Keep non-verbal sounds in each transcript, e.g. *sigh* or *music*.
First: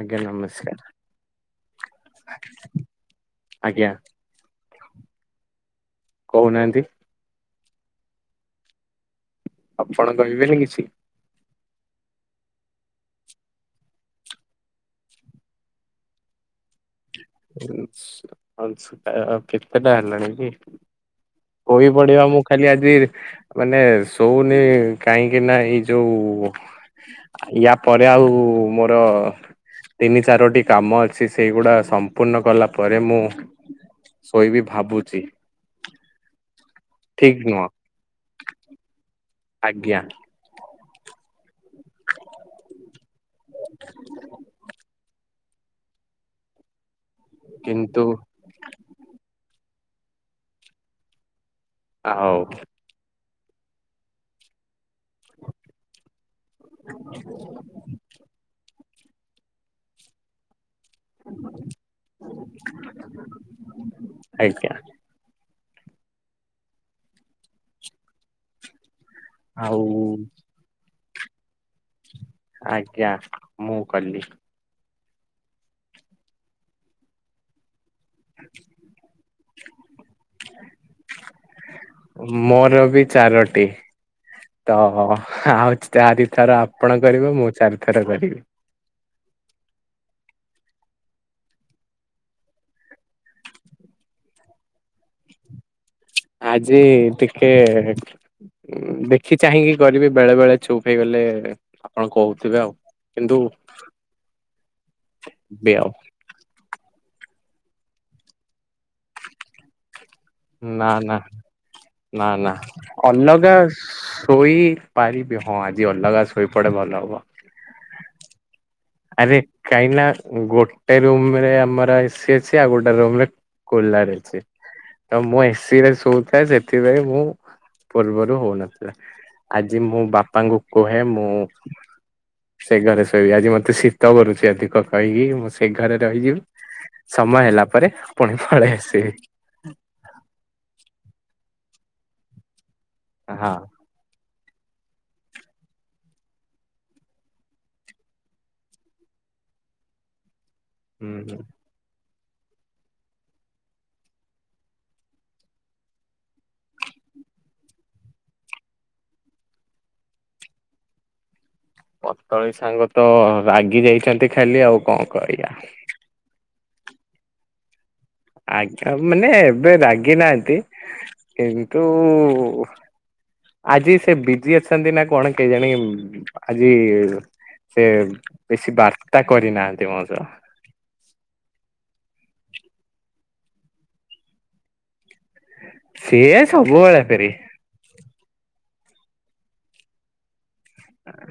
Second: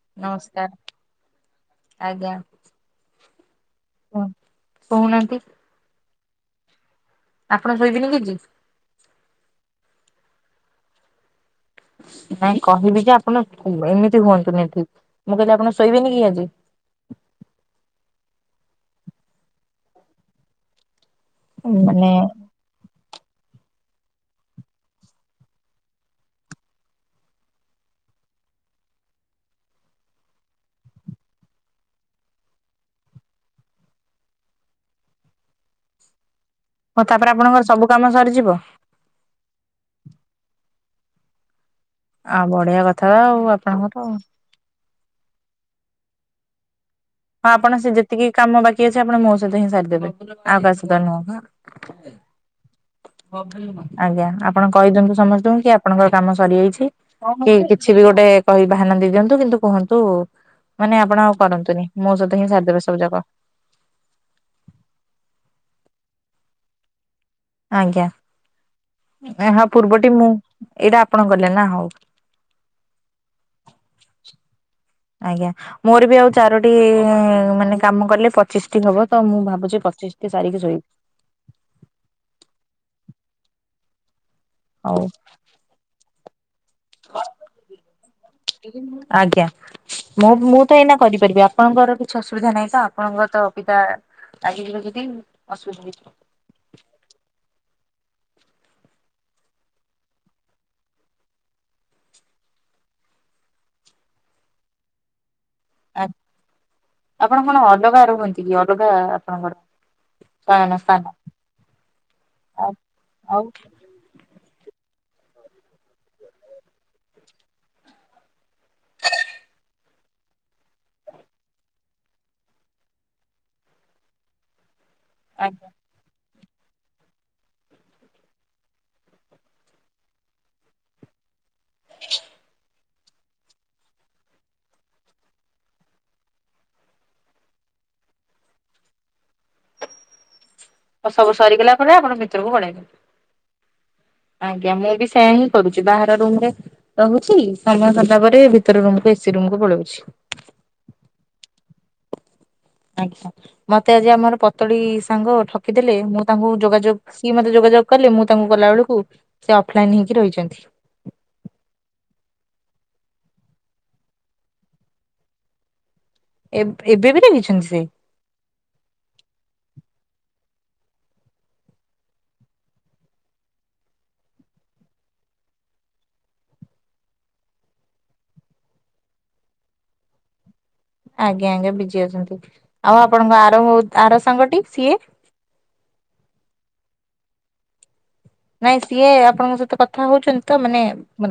ଆଜ୍ଞା ନମସ୍କାର ଆଜ୍ଞା ଆଜ୍ଞା କୁହ କହୁନାହାନ୍ତି କହୁନାହାନ୍ତି ଆପଣ ଶୋଇବେନି କିଜି ଆପଣ କହିବେନି କିଛି ନାଇଁ କହିବି ଯେ ଆପଣ ଏମିତି ହୁଅନ୍ତୁନି ଠିକ ମୁଁ କହିଲି ଆପଣ ଶୋଇବେନି କି ଆଜି *unintelligible* ଆଉ କେତେଟା ହେଲାଣି କି? କୋଇ ମାନେ ବଢ଼ିବା ମୁଁ କାଲି ଆଜି ମାନେ ଶଉନି କାହିଁକି ନା ଏଇ ଯୋଉ ୟା ପରେ ଆଉ ମୋର ତିନି ଚାରୋଟି କାମ ଅଛି ସେଇଗୁଡା ସମ୍ ପୂର୍ଣ୍ଣ କଲା ପରେ ମୁଁ ଶୋଇବି ଭାବୁଛି। ହ ତାପରେ ଠିକ ନୁହଁ ଆପଣଙ୍କର ସବୁ କାମ ସରିଯିବ। ଆଜ୍ଞା। ଆଉ ବଢ଼ିଆ କଥା ଆଉ ଆପଣଙ୍କର ହଁ ଆପଣ ସେ କିନ୍ତୁ ଯେତିକି କାମ ବାକି ଅଛି ଆପଣ ମୋ ସହିତ ହିଁ ସାରିଦେବେ ଆଉ କାହା ସହିତ ନୁହଁ। ଆଉ। ଆଜ୍ଞା ଆପଣ ଘ କହିଦିଅନ୍ତୁ ସମସ୍ତଙ୍କୁ କି ଆପଣଙ୍କର କାମ ସରିଯାଇଛି କି କିଛି ବି ଗୋଟେ କହି ବାହାନା ଦେଇ ଦିଅନ୍ତୁ କିନ୍ତୁ କୁହନ୍ତୁ ମାନେ ଆପଣ ଆଉ କରନ୍ତୁନି ମୋ ସହିତ ହିଁ ସାରିଦେବେ ସବୁ ଯାକ। ଆଜ୍ଞା ଆଜ୍ଞା ଏହା ଆଉ ପୂର୍ବଟି ମୁଁ ଏଇଟା ଆପଣ କଲେ ନା ହଉ। ଆଜ୍ଞା ମୁଁ କଲି। ଆଜ୍ଞା ମୋର ବି ଆଉ ଚାରୋଟି ମାନେ କାମ କଲେ ପଚିଶଟି ହବ ତ ମୁଁ ଭାବୁଛି ପଚିଶଟି ସାରିକି ଶୋଇବି। ମୋର ବି ତି ତ ହଉ ଆଉଛି ଚାରି ଥର ଆପଣ କରିବେ ମୁଁ ଚାରିଥର କରିବି। ଆଜ୍ଞା। ମୁଁ ମୁଁ ତ ଏଇନା କରିପାରିବି ଆପଣଙ୍କର କିଛି ଅସୁବିଧା ନାହିଁ ତ ଆପଣଙ୍କ ତ ପିତା *unintelligible* ଯଦି ଅସୁବିଧା। ଆଜି ଟିକେ ଉମ‌ ଦେଖି ଚାହିଁକି କରିବି ବେଳେ ବେଳେ ଚୁପ ହେଇଗଲେ ଆପଣ କହୁଥିବେ ଆଉ କିନ୍ତୁ *unintelligible* ଆପଣ କଣ ଅଲଗା ରୁହନ୍ତି କି ଅଲଗା ଆପଣଙ୍କର ଶୟନ ନା ସ୍ଥାନ ନା ନା ନା ଆଉ ଅଲଗା ଶୋଇ ପାରିବି ହଁ ଆଜି ଅଲଗା ଶୋଇପଡେ ଭଲ ହବ। ଆରେ କାହିଁକିନା ଗୋଟେ ରୁମରେ ଆମର ଏସି ଅଛି ଆଉ ଗୋଟେ ରୁମରେ କୁଲର ଅଛି ତ ମୁଁ ଆଜ୍ଞା ଏସିରେ ଶୋଇଥାଏ ସେଥିପାଇଁ ମୁଁ ପୂର୍ବରୁ ହଉନଥିଲା ଆଜି ମୁଁ ବାପାଙ୍କୁ କୁହେ ମୁଁ ସେ ଘରେ ଶୋଇବି ଆଜି ମତେ ଶୀତ କରୁଛି ଅଧିକ କହିକି ମୁଁ ସେ ଘରେ ରହିଯିବି। ସମୟ ହେଲା ପରେ ପୁଣି ପଳେଇ ଆସିବି। ଆଉ ସବୁ ସରିଗଲା ପରେ ଆପଣ ଭିତରକୁ ପଳେଇବେ। ହଁ। ଆଜ୍ଞା ମୁଁ ବି ସେୟା ହିଁ କରୁଛି ବାହାର ରୁମରେ ରହୁଛି ସମୟ ସରିଲା ପରେ ଭିତରେ ରୁମରେ ସେ ରୁମକୁୁ ପଳଉଛି। ହୁଁ ହୁଁ। ଆଜ୍ଞା ମତେ ଆଜି ଆମର ପତଳି ସାଙ୍ଗ ଠକିଦେଲେ ମୁଁ ତାଙ୍କୁ ଯୋଗାଯୋଗ ସିଏ ମତେ ଯୋଗ ଯୋଗ କଲେ ମୁଁ ତାଙ୍କୁ ଗଲା ବେଳକୁ ସେ ଅଫଲାଇନ ହେଇକି ରହିଛନ୍ତି। *inaudible* ପତଳି ସାଙ୍ଗ ତ ରାଗି ଯାଇଛନ୍ତି ଖାଲି ଆଉ କଣ କରିବା। ଏବେ ବି ରାଗିଛନ୍ତି ସେ। ଆଜ୍ଞା ମାନେ ଏବେ ରାଗି ନାହାନ୍ତି କିନ୍ତୁ ଆଜି ସେ ବିଜି ଅଛନ୍ତି ନା କଣ କେଜାଣି ଆଜି? ସେ ବେଶୀ ବାର୍ତ୍ତା କରିନାହାନ୍ତି ମୋ ସହ। ଆଜ୍ଞା ଆଜ୍ଞା ବିଜି ଅଛନ୍ତି ଆଉ ଆପଣଙ୍କ ଆର ଆର ସାଙ୍ଗଟି ସିଏ। ସିଏ ସବୁବେଳେ ଫେରି। ନାଇଁ ସିଏ ଆପଣଙ୍କ ସହିତ କଥା ହଉଛନ୍ତି। ତ ମାନେ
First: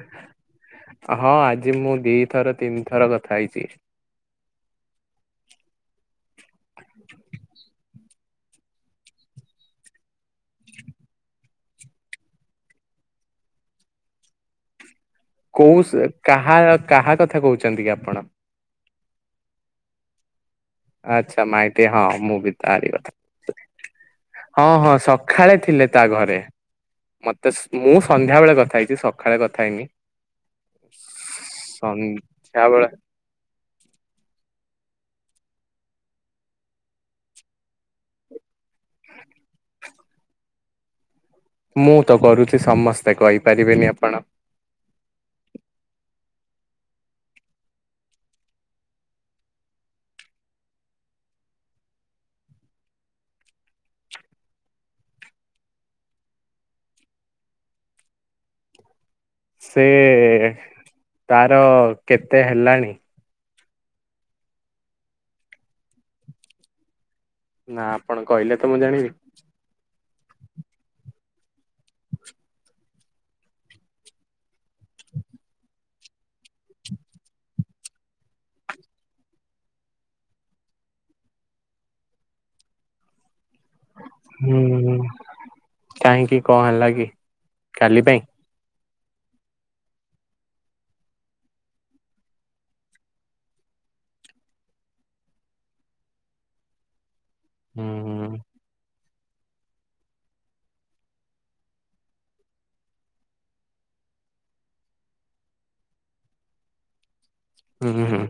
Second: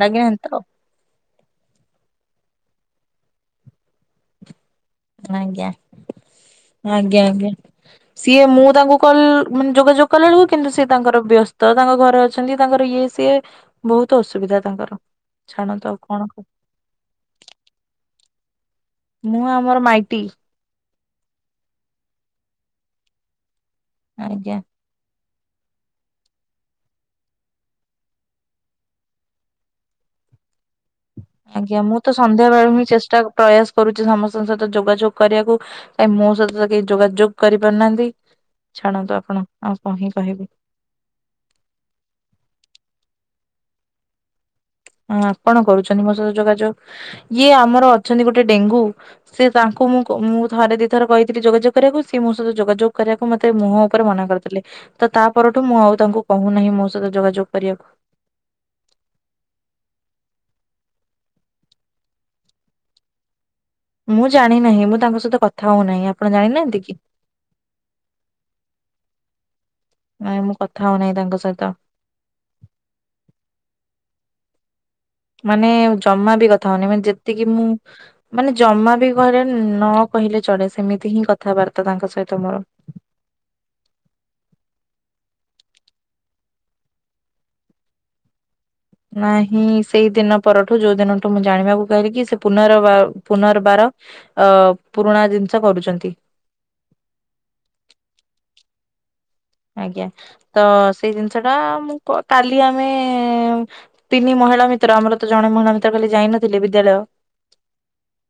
ରାଗିନାହାନ୍ତି ତ ହଁ ଆଜି ମୁଁ ଦିଥର ତିନି ଥର କଥା ହେଇଛି। ଆଜ୍ଞା ଆଜ୍ଞା ଆଂଜ୍ଞା। ସିଏ ମୁଁ ତାଙ୍କୁ କଲ ମାନେ ଯୋଗାଯୋଗ କଲାବେଳକୁ କିନ୍ତୁ ସିଏ ତାଙ୍କର ବ୍ୟସ୍ତ ତାଙ୍କ ଘରେ ଅଛନ୍ତି ତାଙ୍କ ଇଏ ସିଏ ବହୁତ ଅସୁବିଧା ତାଙ୍କର। କୋଉ ଛାଡ଼ନ୍ତୁ ଆଉ ସ‌ କଣ କହ କାହା କାହା କଥା କହୁଛନ୍ତି କି ଆପଣ। ମୁଁ ଆମର ମାଇଟି। ଆଚ୍ଛା ମାାଇଟି ହଁ ମୁଁ ବି ତାରି କଥା ଆଜ୍ଞା। *inaudible* ହଁ ହଁ ସ ଖେଳେ ଥିଲେ ତା ଘରେ। ମତେ ମୁଁ ସନ୍ଧ୍ୟା ବେଳେ କଥା ହେଇଛି ସକାଳେ କଥା ହେଇନି ଆଜ୍ଞା ମୁଁ ତ ସନ୍ଧ୍ୟା ବେଳ ହିଁ ସନ୍ଧ୍ୟାବେଳେ ଚେଷ୍ଟା ପ୍ରୟାସ କରୁଛି ସମସ୍ତଙ୍କ ସହିତ ଯୋଗାଯୋଗ କରିବାକୁ କାଇ ମୋ ସହିତ ତ କେହି ଯୋଗାଯୋଗ କରିପାରୁନାହାନ୍ତି ଛାଣନ୍ତୁ ଆପଣ ଆଉ କ ହିଁ କହିବେ ମୁଁ ତ କରୁଛି ସମସ୍ତେ କହିପାରିବେନି ଆପଣ ହଁ ଆପଣ କରୁଛନ୍ତି ମସାର ଯୋଗାଯୋଗ ଇଏ ଆମର ଅଛନ୍ତି ଗୋଟେ ଡେଙ୍ଗୁ ସେ ତାଙ୍କୁ ମୁଁ ମୁଁ ଥରେ ଦି ଥର କହିଥିଲି ଯୋଗାଯୋଗ କରିବାକୁ ସି ମୋ ସହିତ ଯୋଗାଯୋଗ କରିବାକୁ ମତେ ମୁହଁ ଉପରେ ମନା କରିଥିଲେ ତ ତା ପରଠୁ ମୁଁ ଆଉ ତାଙ୍କୁ କହୁନାହିଁ ମୋ ସହିତ ଯୋଗାଯୋଗ କରିବାକୁ ସେ ତାର କେତେ ହେଲାଣି ମୁଁ ଜାଣି ନାହିଁ ମୁଁ ତାଙ୍କ ସହିତ କଥା ହଉନାହିଁ ଆପଣ ଜାଣିନାହାନ୍ତି କି ନା ଆପଣ କହିଲେ ତ ମୁଁ ଜାଣିବି ନାଇଁ ମୁଁ କଥା ହଉନାହିଁ ତାଙ୍କ ସହିତ ମାନେ ଜମା ବି କଥା ହଉନି ମାନେ ଯେତିକି ମୁଁ ମାନେ ଜମା ବି ଘରେ ନ କହିଲେ ଚଳେେ ସେମିତି ହିଁ କଥାବାର୍ତ୍ତା ତାଙ୍କ ସହିତ ମୋର ହୁଁ କାହିଁକି କଣ ହେଲା କି କାଲି ପାଇଁ ନାହିଁ ସେଇ ଦିନ ପରଠୁ ଯୋଉ ଦିନଠୁ ମୁଁ ଜାଣିବାକୁ କହିଲି କି ସେ ପୁନର୍ବାର ପୁନର୍ବାର ଅ ପୁରୁଣା ଜିନିଷ କରୁଛନ୍ତି ହୁଁ ଆଜ୍ଞା ତ ସେଇ ଜିନିଷ ଟା ମୁ କାଲି ଆମେ ପିନି ମ ମହିଳା ମିତ୍ର ଆମର ତ ଜଣେ ମହିଳା ମିତ୍ର ଖାଲି ଯାଇନଥିଲେ ବିଦ୍ୟାଳୟ ହୁଁ ହୁଁ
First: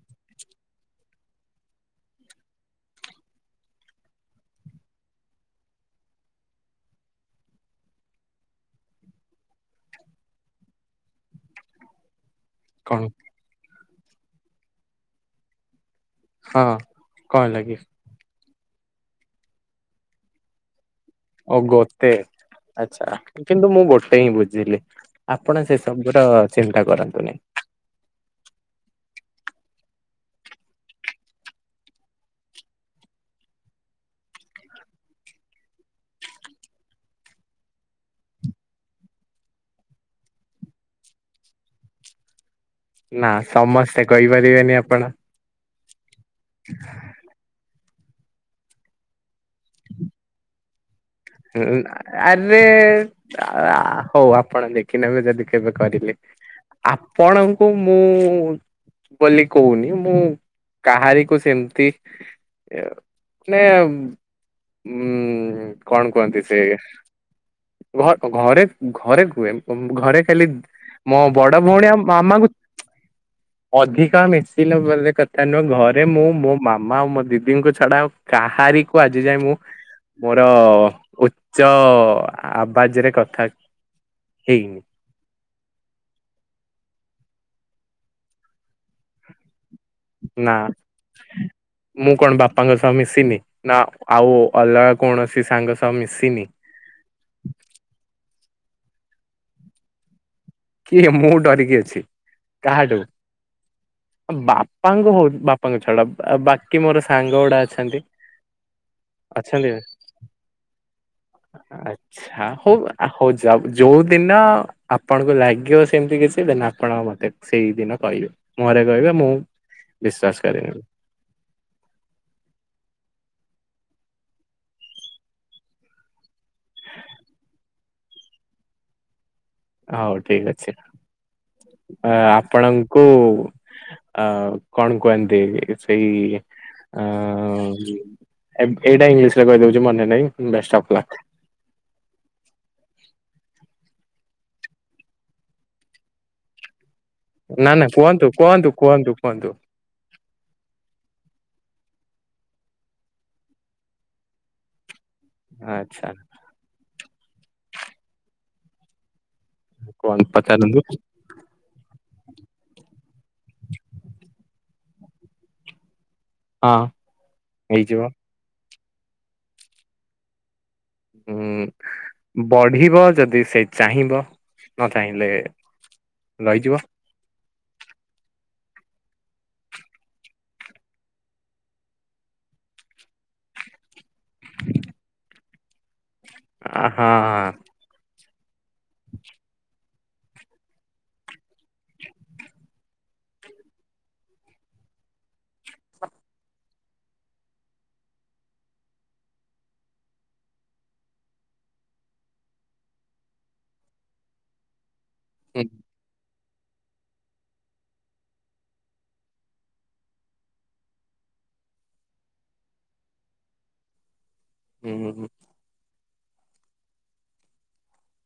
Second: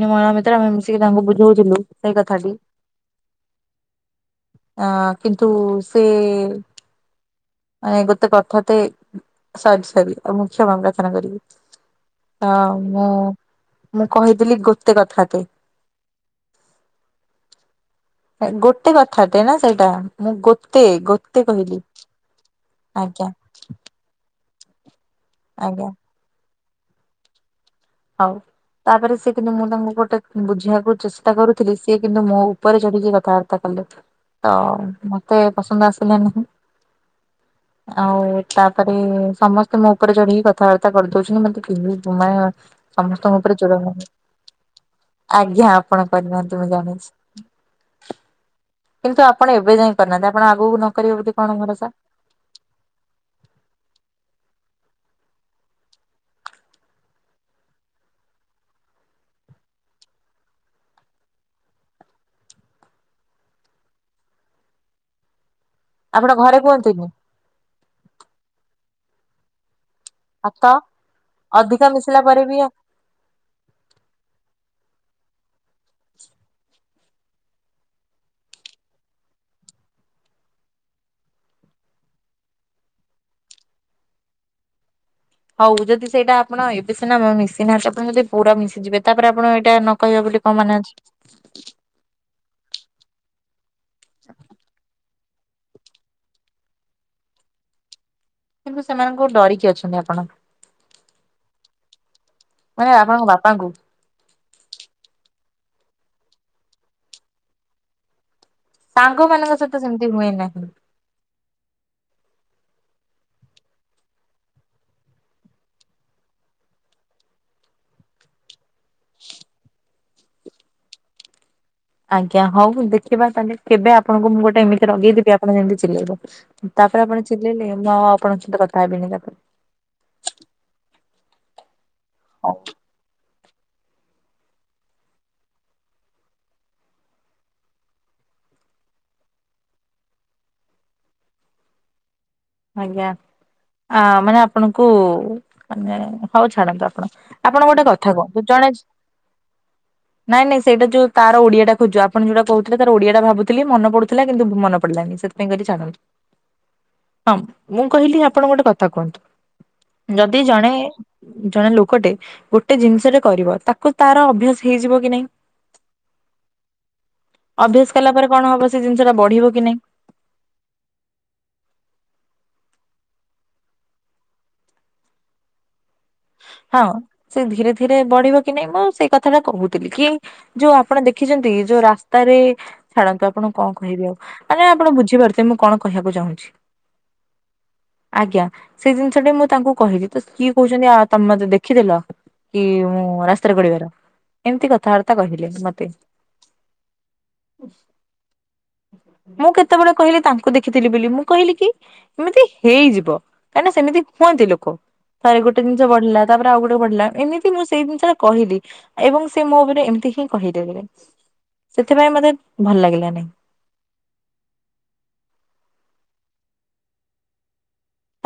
ମ ଭିତରେ ଆମେ ମିଶିକି ତାଙ୍କୁ ବୁଝଉଥିଲୁ ସେଇ କଥାଟି ଆ କିନ୍ତୁ ସେ ଆ ଗୋଟେ କଥା ତ ସରି ସରି ଆଉ ମୁଖଷମ ପ୍ରାର୍ଥନା କରିବି ହ କଣ ମୁଁ ମୁଁ କହିଥିଲି ଗୋଟେ କଥା କେ ହଁ କଣ ଲାଗି ଗୋଟେ କଥାଟେ ନା ସେଇଟା ମୁଁ ଗୋତେ ଓ ଗୋଟେ ଆଚ୍ଛା ଆଜ୍ଞା କିନ୍ତୁ ମୁଁ ଗୋଟେ ହିଁ ବୁଝିଲି ଆପଣ ସେ ଆଜ୍ଞା ସବୁୁଟ ଚିନ୍ତା କରନ୍ତୁନି ହଉ ତାପରେ ସେଏ କିନ୍ତୁ ମୁଁ ତାଙ୍କୁ ଗୋଟେ ବୁଝିବାକୁ ଚେଷ୍ଟା କରୁଥିଲି ସିଏ କିନ୍ତୁ ମୋ ଉପରେ ଚଢ଼ିକି କଥାବାର୍ତ୍ତା କଲା ତ ମତେ ପସନ୍ଦ ଆସିଲେ ନାହିଁ ଆଉ ତାପରେ ସମସ୍ତେ ମୋ ଉପରେ ଚଢିକି କଥାବାର୍ତ୍ତା କରିଦଉଛନ୍ତି ମତେ ନା ସମସ୍ତଙ୍କ ଉପରେ ଚୋର ସମସ୍ତେ କହିପାରିବେନି ଆପଣ ଆଜ୍ଞା ନାହାନ୍ତି ମୁଁ ଜାଣିଛି କିନ୍ତୁ ଆପଣ ଏବେ ଯାଇ କରିନାହାନ୍ତି ଆପଣ ଆଗକୁ ନ କରିବେ ବୋଲି କଣ ହଁ ଭରସା ଆରେ ହଉ ଆପଣ ଦେଖ ଦେଖ ନେବେ ଯଦି କେବେ କରିଲେ ଆପଣଙ୍କୁ ମୁଁ ବୋଲି କହୁନି ମୁଁ କାହାରିକୁ ସେମିତି ମାନେ ହୁଁ କଣ ଆପଣ କୁହନ୍ତି ସେ ଘରେ କୁହନ୍ତୁନି। ଘ ଘରେ ଘରେ କୁଏ ଘରେ ଖାଲି ଭାତ ମୋ ବଡ ଅଧିକ ଭଉଣୀ ଆଉ ମିଶିଲା ପରେ ମାମାଙ୍କୁ ବି ଅଧିକା ମିଶିଲେ ବ କଥା ନୁହଁ ଘରେ ମୁଁ ମୋ ମା ମାମା ଆଉ ମୋ ଦିଦିଙ୍କୁ ଛାଡା ଆଉ କାହାରି କୁ ଆଜି ଯାଇ ମୁଁ ମୋର ଓ ଉଚ୍ଚ ଆବାଜରେ କଥା ହେଇନି ହଉ ଯଦି ସେଇଟା ଆପଣ ଏବେ ସିନା ମିଶିନାହା ଆପଣ ଯଦି ପୁରା ମିଶିଯିବେ ତାପରେ ଆପଣ ତା ନ କହିବା ବୋଲି ନା କଣ ମାନେ ଅଛି ମୁଁ କଣ ବାପାଙ୍କ ସହ ମିଶିନି ନା ଆଉ ଅଲଗା କୌଣସି ସେ ସାଙ୍ଗ ସହ ମିଶିନି କିନ୍ତୁ ସେମାନଙ୍କୁ ଡରିକି ଅଛନ୍ତି ଆପଣ କିଏ ମୁଁ ଡରିକି ଅଛି ମାନେ କାହାଠୁ ଆପଣଙ୍କ ବାପାଙ୍କୁ ଆ ବାପାଙ୍କ ହଉ ବାପା ବାପାଙ୍କ ଛଡା ଆଉ ବାକି ମୋର ସାଙ୍ଗ ଗୁଡା ଅଛନ୍ତି ସାଙ୍ଗ ମାନଙ୍କ ଆଛା ସହିତ ସେମିତି ହୁଏ ନାହିଁ। ଆଛା ହଉ ହଉ ଯାଉ ଯୋଉ ଦିନ ଆପଣଙ୍କୁ ଲାଗ ଆ ସେମିତି କିଛି ଦେ ଆପଣ ମତେ ସେଇଦିନ କହିବେ ମୋରେ କହିବେ ମୁଁ ବିଶ୍୍ୱାସ କରରେନି ଆଜ୍ଞା ହଉ ଦେଖିବା ତାହେଲେ କେବେ ଆପଣଙ୍କୁ ମୁଁ ଗୋଟେ ଏମିତି ଲଗେଇଦବି ଆପଣ ଯେମିତି ଚିଲେଇବ ତାପରେ ଆପଣ ଚିଲେଇିଲଲେ ମୁଁ ଆଉ ଆପଣଙ୍କ ସହିତ କଥା ହେବିନି ତାପରେ ହଉ ଠିକ ଅଛି ଆପଣଙ୍କୁ ଅ କଣ କୁହନ୍ତି ସେଇ ଅ ଏଇଟା ଇଂଲିଶ ରେ କହିଦଉଛି ମନେ ନାଇଁଫ ଆଜ୍ଞା ଆ ମାନେ ଆପଣଙ୍କୁ ମାନେ ହଉ ଛାଡ଼ନ୍ତୁ ଆପଣ ଆପଣ ନା ଗୋଟେ ନା କଥା କୁହନ୍ତୁ କହନ୍ତୁ ଜଣେ କୁହନ୍ତୁ କୁହନ୍ତୁ କୁହନ୍ତୁ। ନାଇଁ ନାଇଁ ସେଇଟା ଯୋଉ ତାର ଓଡିଆଟା ଖୋଜୁ ଆପଣ ଯୋଉଟା କହୁଥିଲେ ତାର ଓଡିଆଟା ଭାବୁି ମନ ପଡୁଥିଲା କିନ୍ତୁ ମନ ପଡିଲାି ସେଥିପାଇଁ କରି ଜଣ ଆଚ୍ଛା ହଁ ମୁଁ କହିଲି ଆପଣ ଗୋଟେ କଥା କୁହନ୍ତୁ କୁହନ୍ତୁ ଯଦି ଜଣେ ପଚାରନ୍ତୁ ଜଣେ ଲୋକଟେ ଗୋଟେ ଜିନିଷଟରେ କରିବ ତାକୁ ତାର ଅଭ୍ୟାସ ହେଇଯିବ କି ନାଇଁ ହଁ ଅଭ୍ୟାସ ହେଇଯିବ କଲା ପରେ କଣ ହବ ସେ ଜିନିଷ ଟା ବଢିବ କି ନାଇଁ ହୁଁ ବଢିବ ଯଦି ସେ ଚାହିଁବ ନ ଚାହିଁଲେ ରହିଯିବ ହଁ ସେ ଧୀରେ ଧୀରେ ବଢିବ କି ନାଇଁ ମୁଁ ସେଇ କଥାଟା କହୁଥିଲି କି ଯୋଉ ଆପଣ ଦେଖିଛନ୍ତି ଯୋଉ ରାସ୍ତାରେ ଛାଡ଼ନ୍ତୁ ଆପଣ କଣ କହିବି ଆଉ ମାନେ ଆପଣ ବୁଝିପାରୁଥେ ମୁଁ କଣ କହିବାକୁ ଚାହୁଁଛି ହଁ ଆଜ୍ଞା ସେଇ ଜିନିଷ ଟ ମୁଁ ତାଙ୍କୁ କହିଲି ତ କିଏ କହୁଛନ୍ତି ଆଉ ତମେ ମତେ ଦେଖିଦଲ କି ମୁଁ ରାସ୍ତାରେ ଗଡିବାର ଏମିତି କଥାବାର୍ତ୍ତା କହିଲେ ମତେ ମୁଁ କେତେବେଳେ କହିଲି ତାଙ୍କୁ ଦେଖିଥିଲି ବୋଲି ମୁଁ କହିଲି କି ଏମିତି ହେଇଯିବ କାହିଁକିନା ସେମିତି କୁହନ୍ତି ଲୋକ ତାରେ ଗୋଟେ ପଢିଲା ତାପରେ ଆଉ ଗୋଟେ ପଢିଲା ଏମିତି ମୁଁ ସେଇ ଜିନିଷା କହିଲି ଏବଂ ସେ ମୋ ଉପରେ ଏମିତି ହିଁ କହିଦେ ସେଥିପାଇଁ ମତେ ଭଲ ଲାଗିଲା ନାାଇଁ ହୁଁ ହୁ ହ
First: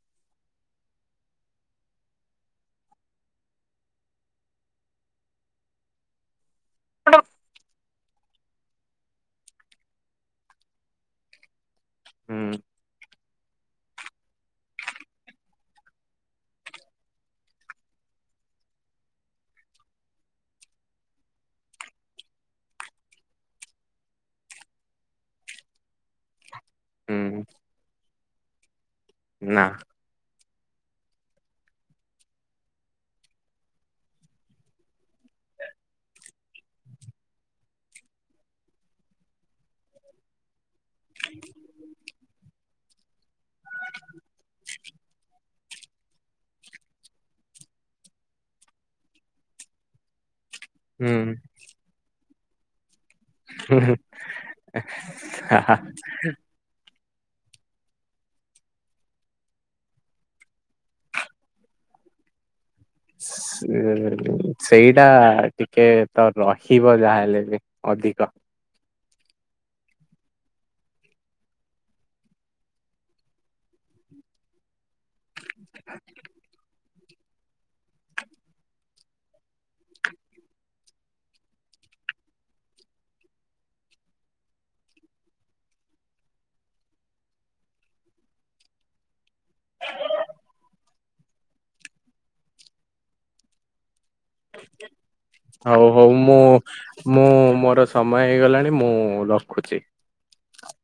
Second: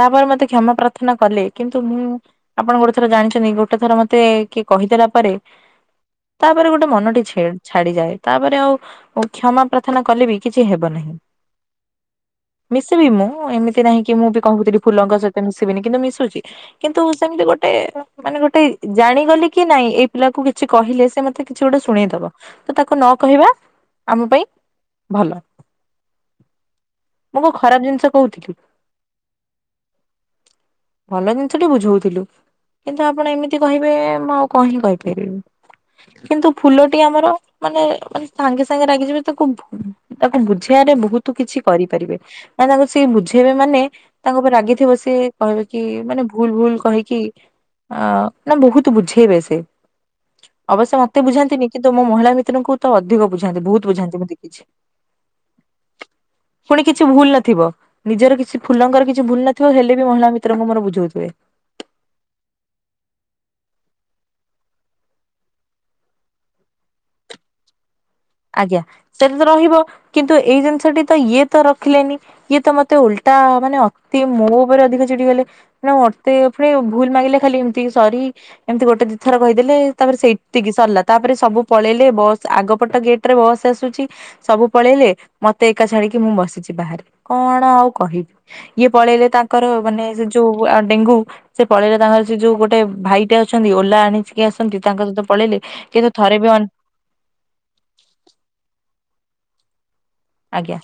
ତାପରେ ମତେ କ୍ଷମା ପ୍ରାର୍ଥନା କଲେ କିନ୍ତୁ ମୁଁ ଆପଣ ଗୋଟେ ଥର ଜାଣିଛନ୍ତି ଗୋଟେ ଥର ମତେ କିଏ କହିଦେଲା ପରେ ତାପରେ ଗୋଟେ ମନଟି ଛାଡିଯାଏ ତାପରେ ଆଉ କ୍ଷମା ପ୍ରାର୍ଥନା କଲେ ବି କିଛି ହେବ ନାହିଁ ମିଶିବି ମୁଁ ଏମିତି ନାହିଁ କି ମୁଁ ବି କହୁଥିଲି ଫୁଲଙ୍କ ସହିତ ମିଶିବିନି କିନ୍ତୁ ମିଶୁଚି। କିନ୍ତୁ ସେମିତି ଗୋଟେ ମାନେ ଗୋଟେ ଜାଣିଗଲି କ କି ନାଇଁ ଏଇ ପିଲାକୁ କିଛି କହିଲେ ସେ ମତେ କିଛି ଗୋଟେ ଶୁଣେଇଦବ। ତ ତାକୁ ନ କହିବା ଆମ ପାଇଁ ଭଲ। ମୁଁ କୋଉ ଖରାପ ଜିନିଷ କହୁଥିଲି। ନା। ଭଲ ଜିନିଷଟି ବୁଝଉଥିଲୁ। କିନ୍ତୁ ଆପଣ ଏମିତି କହିବେ ମୁଁ ଆଉ କ ହିଁ କହିପାରିବି। କିନ୍ତୁ ଫୁଲଟି ଆମର ମାନେ ମାନେ ସାଙ୍ଗେ ସାଙ୍ଗେ ରାଗିଯିବେ ତାକୁ ତାକୁ ବୁ ବୁଝେଇଆରେ ବହୁତ କିଛି କରିପାରିବେ। କାଇଁ ତାଙ୍କୁ ସେଇ ବୁଝେଇବେ ମାନେ କହିବ କି ମାନେ ଭୁଲ ଭୁଲ କହିକି ଅ ନା ବହୁତ ବୁଝେଇବେ ସେ। ଅବଶ୍ୟ ମତେ ହୁଁ ବୁଝାନ୍ତିନି କିନ୍ତୁ ମୋ ମହିଳା ମିତ୍ରଙ୍କୁ ତ ଅ ଅଧିକ ବୁଝାନ୍ତି ବହୁତ ବୁଝାନ୍ତି ମୁଁ ଦେଖିଛି। ପୁଣି କି କିଛି ଭୁଲ ନଥିବ ନିଜର କିଛି ଫୁଲଙ୍କର କିଛି ଭୁଲ ନଥିବ ହେଲେ ବି ମହିଳା ମିତ୍ରଙ୍କୁ ମୋର ବୁଝଉଥିବେ। ସେ ସେଇଟା ଟିକେ ତ ରହିବ ଯାହାହେଲେ ବି। ଅଧିକ ଆଜ୍ଞା ସେନ ରହିବ କିନ୍ତୁ ଏଇ ଜିନିଷଟି ତ ଇଏ ତ ରଖିଲେନି। ଇଏ ତ ମତେ ଉଲଟା ମାନେ ଅତି ମୋ ଉପରେ ଅଧିକ ଚିଡି ଗଲେ ନା ମତେ ପୁଣି ଭୁଲ ମାଗିଲେ ଖାଲି ଏମିତି ସରି ଏମିତି ଗୋଟେ ଦିଥର କହିଦେଲେ। ତାପରେ ସେତିକି ସରିଲା ତାପରେ ସବୁ ପଳେ ଲେ ବସ୍ ଆଗପଟ ଗେଟ ରେ ବସ ଆସୁଛି। ସବୁ ପଳେଇଲେ ମତେ ଏକା ଛାଡିକି ମୁଁ ବସିଛି ବାହାରେ। କଣ ଆଉ କହି ଏ ପଳେଇଲେ ତା ଙ୍କର ମାନେ ସେ ଯୋଉ ଡେଙ୍ଗୁ ସେ ପଳେଇଲେ। ତାଙ୍କର ସେ ଯୋଉ ଗୋଟେ ଭାଇଟେ ଅଛନ୍ତି ଓଲା ଆଣିଚି। ହଉ ହଉ ମୁଁ ବି ଅନ୍ ମୁଁ ମୋର ସମୟ ହେଇଗଲାଣି ମୁଁ ରଖୁଚି। ଆଜ୍ଞା।